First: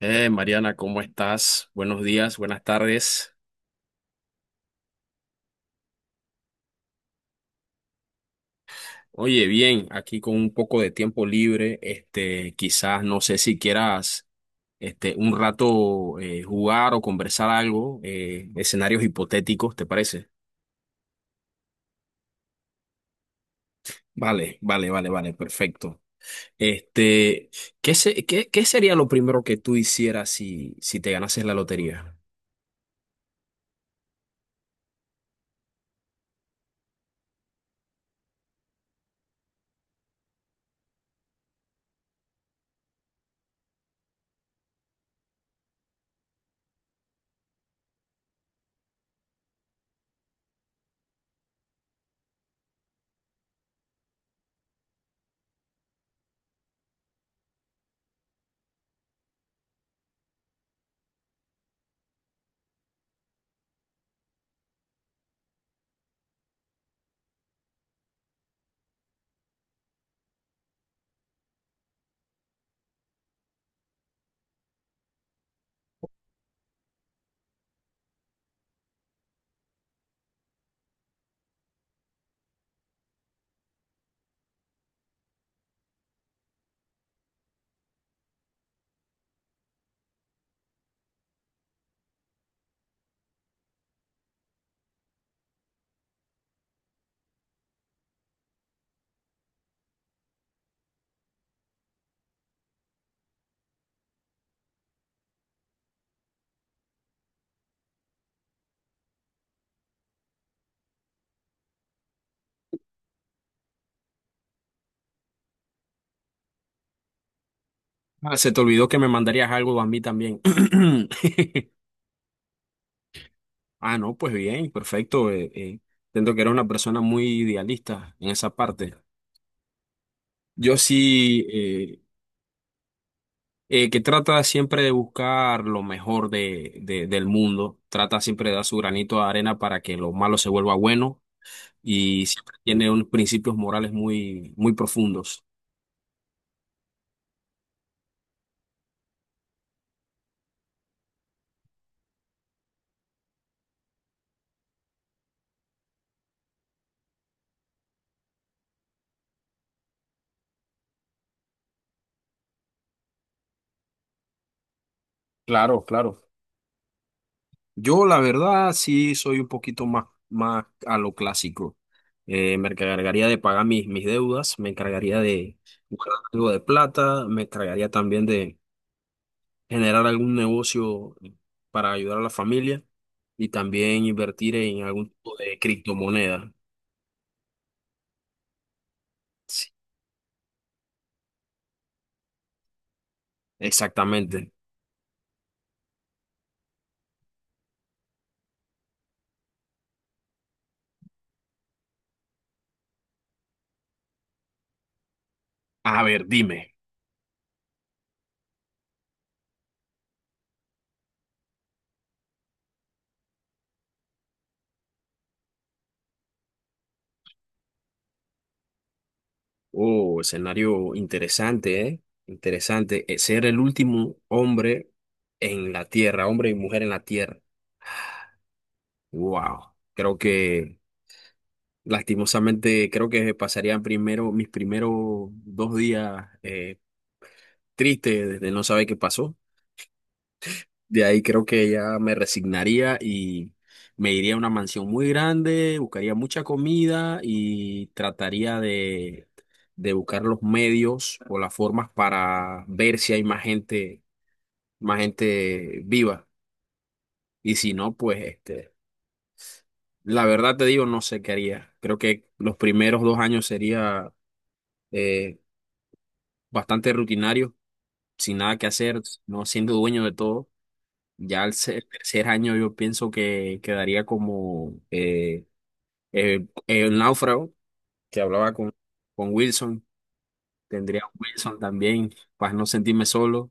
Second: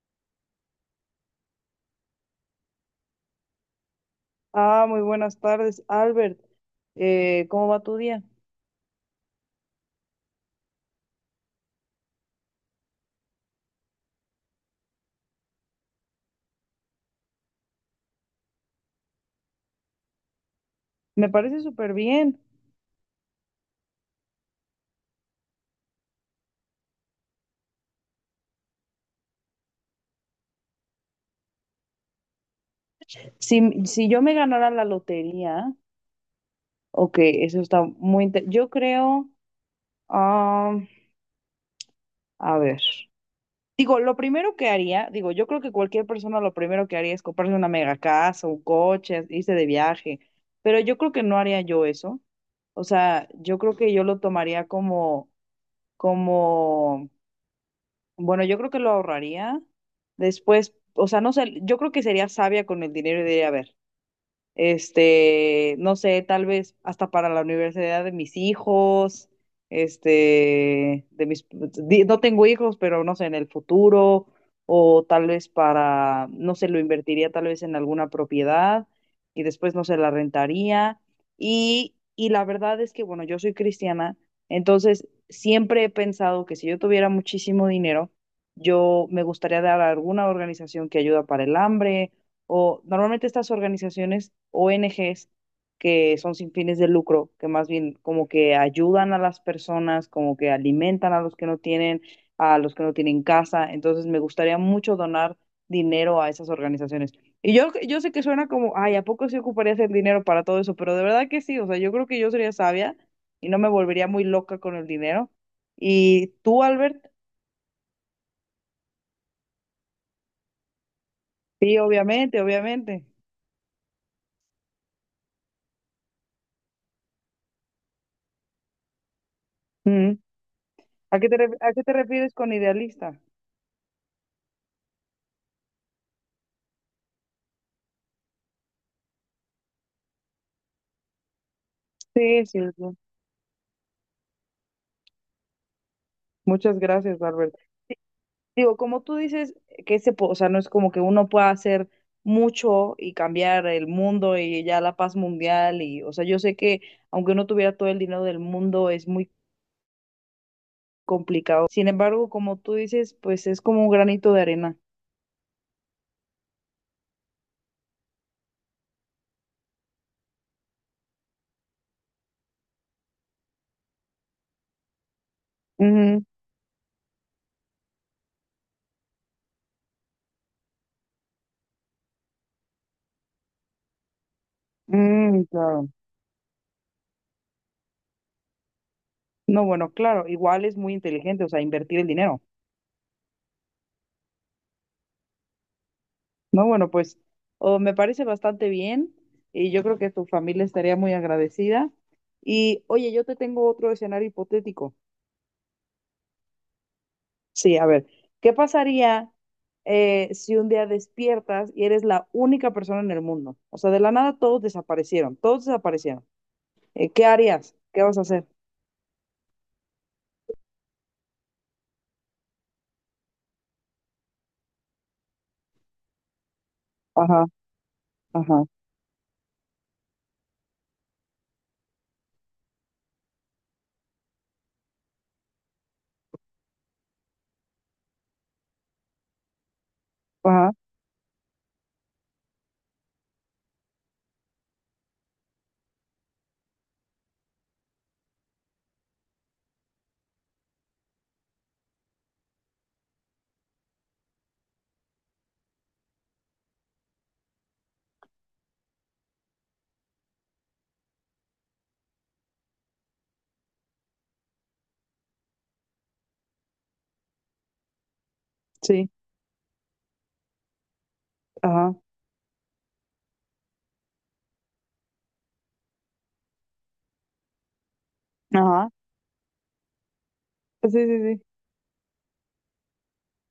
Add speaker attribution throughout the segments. Speaker 1: Mariana, ¿cómo estás? Buenos días, buenas tardes.
Speaker 2: Ah, muy buenas tardes, Albert. ¿Cómo va tu día?
Speaker 1: Oye, bien, aquí con un poco de tiempo libre, este, quizás no sé si quieras, este, un rato jugar o conversar algo, escenarios hipotéticos, ¿te parece?
Speaker 2: Me parece súper bien.
Speaker 1: Vale, vale, vale, vale, perfecto. Este, ¿qué sería lo primero que tú hicieras si te ganases la lotería?
Speaker 2: Si yo me ganara la lotería, ok, eso está muy... inte- yo creo, ah, a ver, digo, lo primero que haría, digo, yo creo que cualquier persona lo primero que haría es comprarse una mega casa, un coche, irse de viaje, pero yo creo que no haría yo eso. O sea, yo creo que yo lo tomaría como, bueno, yo creo que lo ahorraría. Después, o sea, no sé, yo creo que sería sabia con el dinero y diría, a ver, no sé, tal vez hasta para la universidad de mis hijos, no tengo hijos, pero no sé, en el futuro, o tal vez para, no sé, lo invertiría tal vez en alguna propiedad y después, no sé, la rentaría. Y la verdad es que, bueno, yo soy cristiana, entonces siempre he pensado que si yo tuviera muchísimo dinero, yo me gustaría dar a alguna organización que ayuda para el hambre o normalmente estas organizaciones, ONGs, que son sin fines de lucro, que más bien como que ayudan a las personas, como que alimentan a los que no tienen, a los que no tienen casa. Entonces me gustaría mucho donar dinero a esas organizaciones. Yo sé que suena como, ay, ¿a poco sí ocuparías el dinero para todo eso? Pero de verdad que sí, o sea, yo creo que yo sería sabia y no me volvería muy loca con el dinero. ¿Y tú, Albert?
Speaker 1: Ah, se te olvidó que me mandarías algo a mí también.
Speaker 2: Sí, obviamente, obviamente.
Speaker 1: Ah, no, pues bien, perfecto. Siento que era una persona muy idealista en esa parte.
Speaker 2: Mm.
Speaker 1: Yo
Speaker 2: ¿A qué te,
Speaker 1: sí,
Speaker 2: a qué te refieres con idealista?
Speaker 1: que trata siempre de buscar lo mejor del mundo, trata siempre de dar su granito de arena para que lo malo se vuelva bueno y
Speaker 2: Sí,
Speaker 1: siempre
Speaker 2: sí,
Speaker 1: tiene
Speaker 2: sí.
Speaker 1: unos principios morales muy, muy profundos.
Speaker 2: Muchas gracias, Barbert. Digo, como tú dices, que o sea, no es como que uno pueda hacer mucho y cambiar el mundo y ya la paz mundial y, o sea, yo sé que aunque uno tuviera todo el dinero del mundo es muy complicado. Sin embargo, como tú dices, pues es como un granito de arena.
Speaker 1: Claro, claro. Yo, la verdad, sí soy un poquito más, más a lo clásico. Me encargaría de pagar mis deudas, me encargaría de buscar
Speaker 2: Ujú.
Speaker 1: algo de plata, me encargaría también de generar algún negocio para ayudar a la familia y también invertir en algún tipo
Speaker 2: Mm,
Speaker 1: de
Speaker 2: claro.
Speaker 1: criptomoneda.
Speaker 2: No,
Speaker 1: Sí,
Speaker 2: bueno, claro, igual es muy inteligente, o sea, invertir el dinero.
Speaker 1: exactamente.
Speaker 2: No, bueno, pues oh, me parece bastante bien y yo creo que tu familia estaría muy agradecida. Y oye, yo te tengo otro escenario hipotético.
Speaker 1: A ver, dime.
Speaker 2: Sí, a ver, ¿qué pasaría si un día despiertas y eres la única persona en el mundo? O sea, de la nada todos desaparecieron, todos desaparecieron. ¿Qué harías? ¿Qué vas a hacer?
Speaker 1: Oh, escenario interesante, ¿eh? Interesante. Ser el último hombre en la tierra, hombre y mujer en la tierra.
Speaker 2: Ajá, ajá,
Speaker 1: Wow, creo que lastimosamente creo que pasarían primero mis primeros dos días tristes desde no saber qué pasó.
Speaker 2: ajá,
Speaker 1: De ahí creo que ya me resignaría y me iría a una mansión muy grande, buscaría mucha comida y trataría de buscar los medios o las formas para ver si hay más gente viva. Y si no, pues este, la verdad te digo, no sé qué haría. Creo que los primeros dos años sería eh, bastante rutinario, sin nada que hacer,
Speaker 2: sí,
Speaker 1: no siendo dueño de todo. Ya al
Speaker 2: ajá,
Speaker 1: tercer año yo pienso que quedaría como el náufrago que hablaba
Speaker 2: ajá,
Speaker 1: con Wilson.
Speaker 2: sí,
Speaker 1: Tendría
Speaker 2: sí,
Speaker 1: a
Speaker 2: sí,
Speaker 1: Wilson también para no sentirme solo.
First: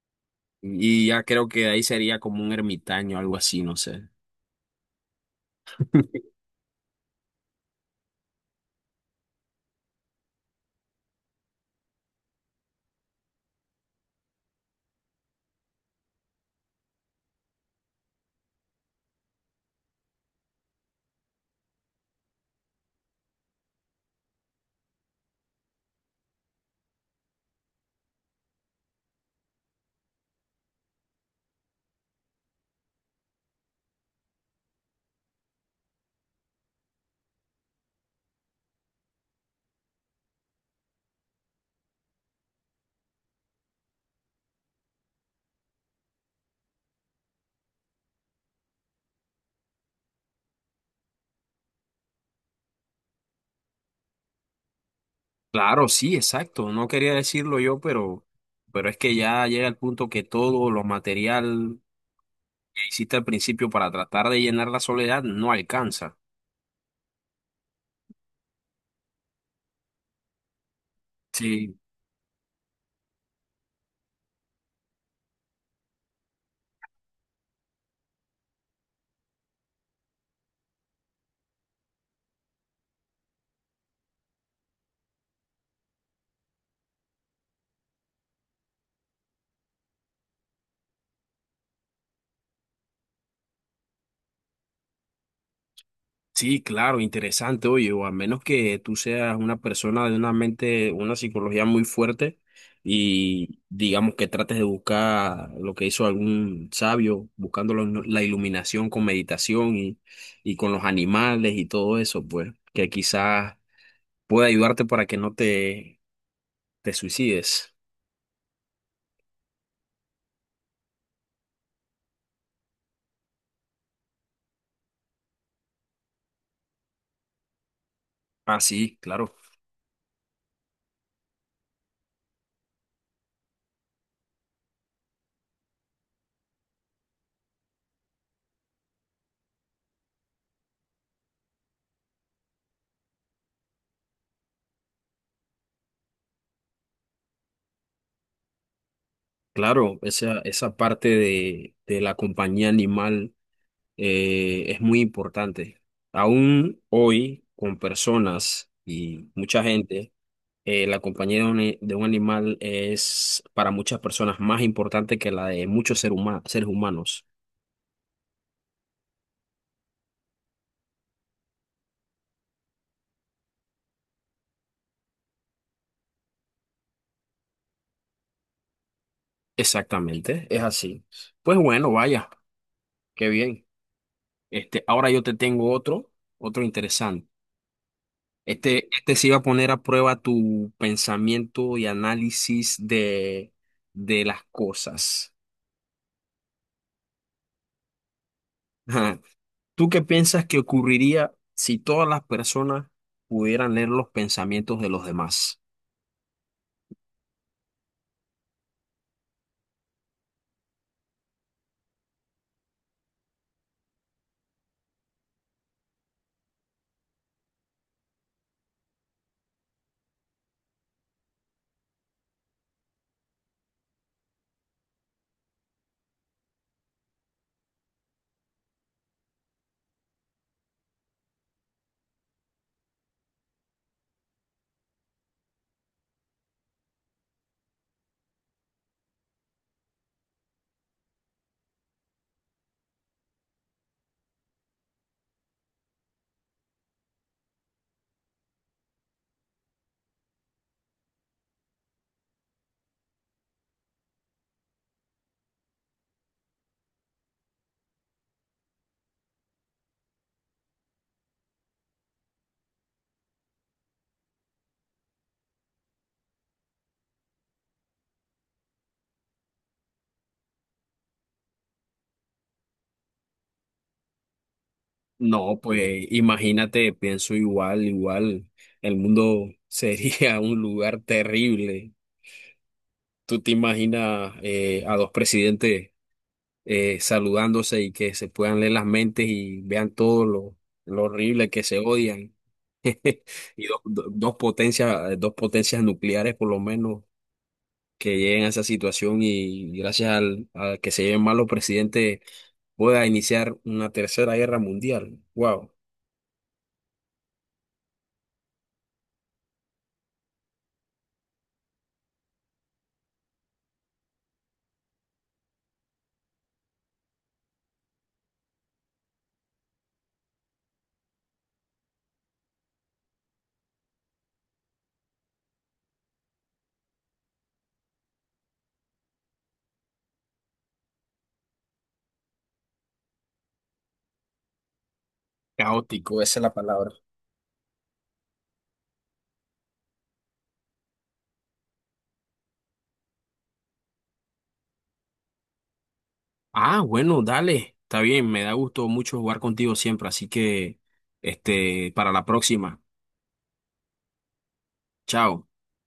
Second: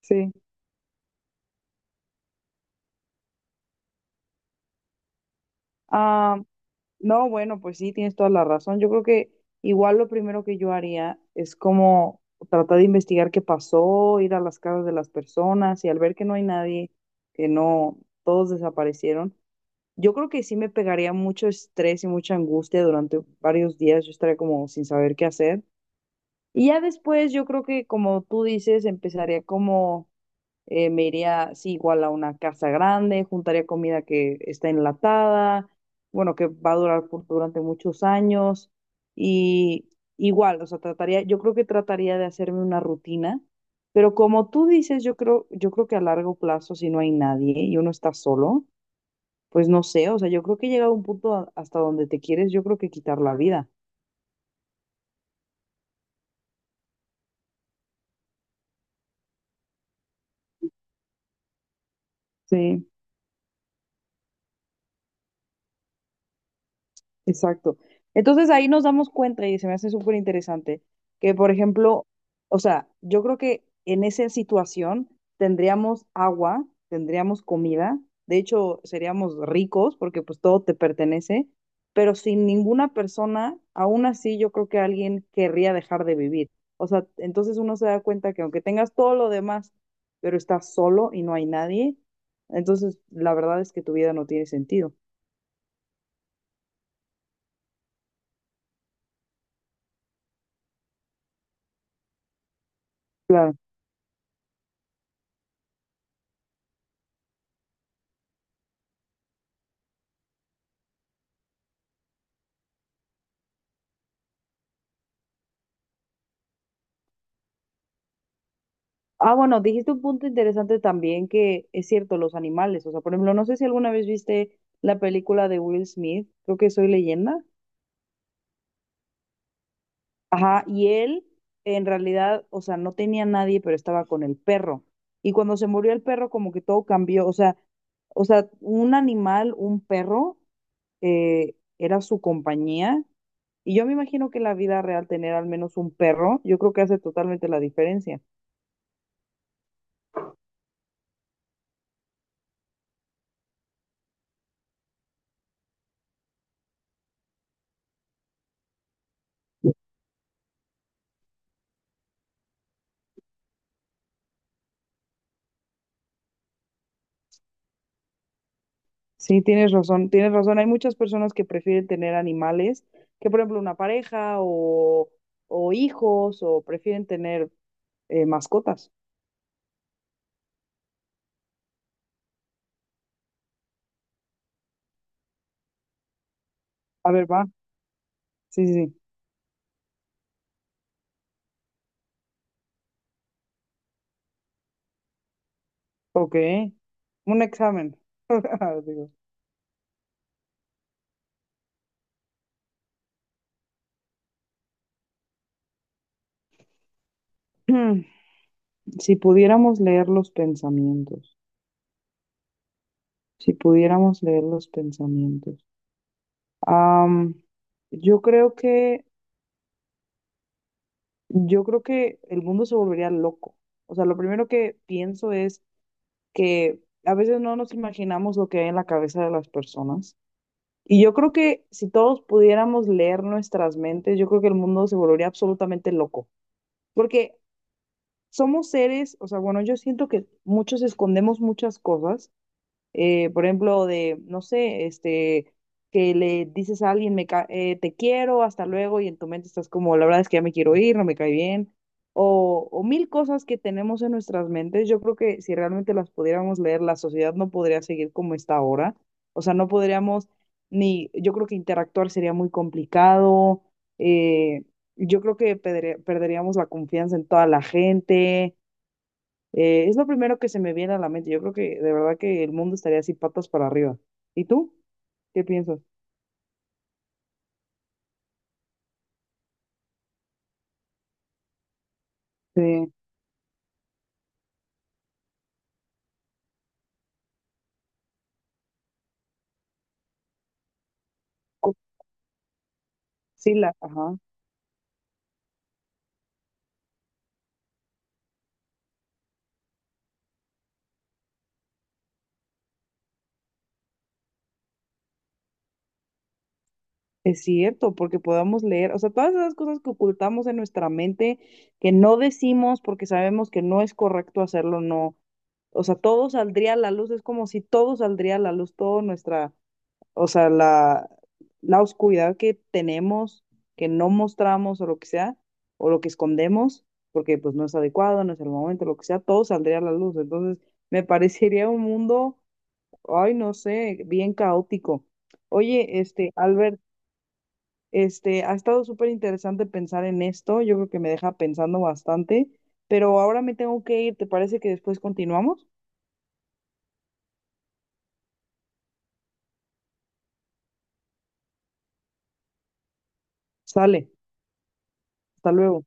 Speaker 2: sí.
Speaker 1: Y ya creo que ahí sería como un ermitaño, algo así, no sé.
Speaker 2: Ah, no, bueno, pues sí, tienes toda la razón. Yo creo que igual lo primero que yo haría es como tratar de investigar qué pasó, ir a las casas de las personas y al ver que no hay nadie, que no, todos desaparecieron, yo creo que sí me pegaría mucho estrés y mucha angustia durante varios días. Yo estaría como sin saber qué hacer. Y ya después yo creo que como tú dices, empezaría como me iría, sí, igual a una casa grande, juntaría comida que está enlatada, bueno, que va a durar durante muchos años y igual, o sea, trataría, yo creo que trataría de hacerme una rutina, pero como tú dices, yo creo que a largo plazo, si no hay nadie y uno está solo, pues no sé, o sea, yo creo que he llegado a un punto hasta donde te quieres, yo creo que quitar la vida.
Speaker 1: Claro, sí, exacto. No quería decirlo yo, pero es que ya llega el punto que todo lo material
Speaker 2: Sí,
Speaker 1: que hiciste al principio para tratar de llenar la soledad no alcanza.
Speaker 2: exacto. Entonces ahí nos damos cuenta y se me hace súper interesante que, por
Speaker 1: Sí,
Speaker 2: ejemplo, o sea, yo creo que en esa situación tendríamos agua, tendríamos comida, de hecho seríamos ricos porque pues todo te pertenece, pero sin ninguna persona, aún así yo creo que alguien querría dejar de vivir. O sea, entonces uno se da cuenta que aunque tengas todo lo demás, pero estás solo y no hay nadie, entonces la verdad es que tu vida no tiene sentido.
Speaker 1: sí, claro, interesante, oye, o a menos que tú seas una persona de una mente, una psicología muy fuerte y digamos que trates de buscar lo que hizo algún sabio, buscando la iluminación con meditación y con los animales y todo eso, pues, que quizás pueda ayudarte para que no te, te suicides.
Speaker 2: Ah, bueno, dijiste un punto interesante también que es cierto, los animales. O sea, por ejemplo, no sé si alguna vez viste la película de Will Smith, creo que Soy Leyenda.
Speaker 1: Ah, sí, claro,
Speaker 2: Ajá, y él en realidad, o sea, no tenía nadie, pero estaba con el perro. Y cuando se murió el perro, como que todo cambió. O sea, un animal, un perro, era su compañía. Y yo me imagino que en la vida real tener al menos un perro, yo creo que hace totalmente la diferencia.
Speaker 1: claro, esa parte de la compañía animal. Es muy importante. Aún hoy, con personas y mucha gente, la compañía de un animal es para muchas personas más importante que la de muchos seres humanos.
Speaker 2: Sí, tienes razón, tienes razón. Hay muchas personas que prefieren tener animales, que por ejemplo una pareja o hijos, o prefieren tener mascotas.
Speaker 1: Exactamente, es así. Pues bueno, vaya, qué bien. Este, ahora yo te tengo otro, otro
Speaker 2: A ver,
Speaker 1: interesante.
Speaker 2: va. Sí, sí,
Speaker 1: Este,
Speaker 2: sí.
Speaker 1: este sí va a poner a prueba tu pensamiento y análisis de las cosas.
Speaker 2: Ok. Un examen. Digo.
Speaker 1: ¿Tú qué piensas que ocurriría si todas las personas pudieran leer los pensamientos de los demás?
Speaker 2: Mm, si pudiéramos leer los pensamientos, si pudiéramos leer los pensamientos. Am, yo creo que, yo creo que el mundo se volvería loco. O sea, lo primero que pienso es que a veces no nos imaginamos lo que hay en la cabeza de las personas. Y yo creo que si todos pudiéramos leer nuestras mentes, yo creo que el mundo se volvería absolutamente loco, porque somos seres, o sea, bueno, yo siento que muchos escondemos muchas cosas por ejemplo, de, no sé, que le dices a alguien, te quiero, hasta luego, y en tu mente estás como, la verdad es que ya me quiero ir, no me cae bien, o mil cosas que tenemos en nuestras mentes. Yo creo que si realmente las pudiéramos leer, la sociedad no podría seguir como está ahora. O sea, no podríamos ni, yo creo que interactuar sería muy complicado. eh, yo creo que perderíamos la confianza en toda la gente. Es lo primero que se me viene a la mente. Yo creo que de verdad que el mundo estaría así patas para arriba. ¿Y tú? ¿Qué
Speaker 1: No,
Speaker 2: piensas?
Speaker 1: pues imagínate, pienso igual, igual, el mundo sería un lugar terrible.
Speaker 2: Sí,
Speaker 1: ¿Tú te imaginas a dos presidentes saludándose y que se puedan leer las mentes y vean todo lo horrible que
Speaker 2: cu-
Speaker 1: se odian?
Speaker 2: sí,
Speaker 1: Y dos, dos
Speaker 2: ajá.
Speaker 1: dos potencias, dos potencias nucleares por lo menos que lleguen a esa situación y gracias al, a que se lleven mal los presidentes pueda iniciar una tercera guerra mundial. Wow,
Speaker 2: Es cierto, porque podamos leer, o sea, todas esas cosas que ocultamos en nuestra mente, que no decimos porque sabemos que no es correcto hacerlo, no. O sea, todo saldría a la luz, es como si todo saldría a la luz, toda nuestra o sea, la oscuridad que tenemos, que no mostramos o lo que sea, o lo que escondemos, porque pues no es adecuado, no es el momento, lo que sea, todo saldría a la luz. Entonces, me parecería un mundo, ay, no sé, bien caótico. Oye,
Speaker 1: caótico,
Speaker 2: este,
Speaker 1: esa es la
Speaker 2: Albert,
Speaker 1: palabra.
Speaker 2: este, ha estado súper interesante pensar en esto, yo creo que me deja pensando bastante, pero ahora me tengo que ir, ¿te parece que después continuamos?
Speaker 1: Ah, bueno, dale, está bien, me da gusto mucho jugar contigo siempre, así que este, para la próxima.
Speaker 2: Sale,
Speaker 1: Chao.
Speaker 2: hasta luego.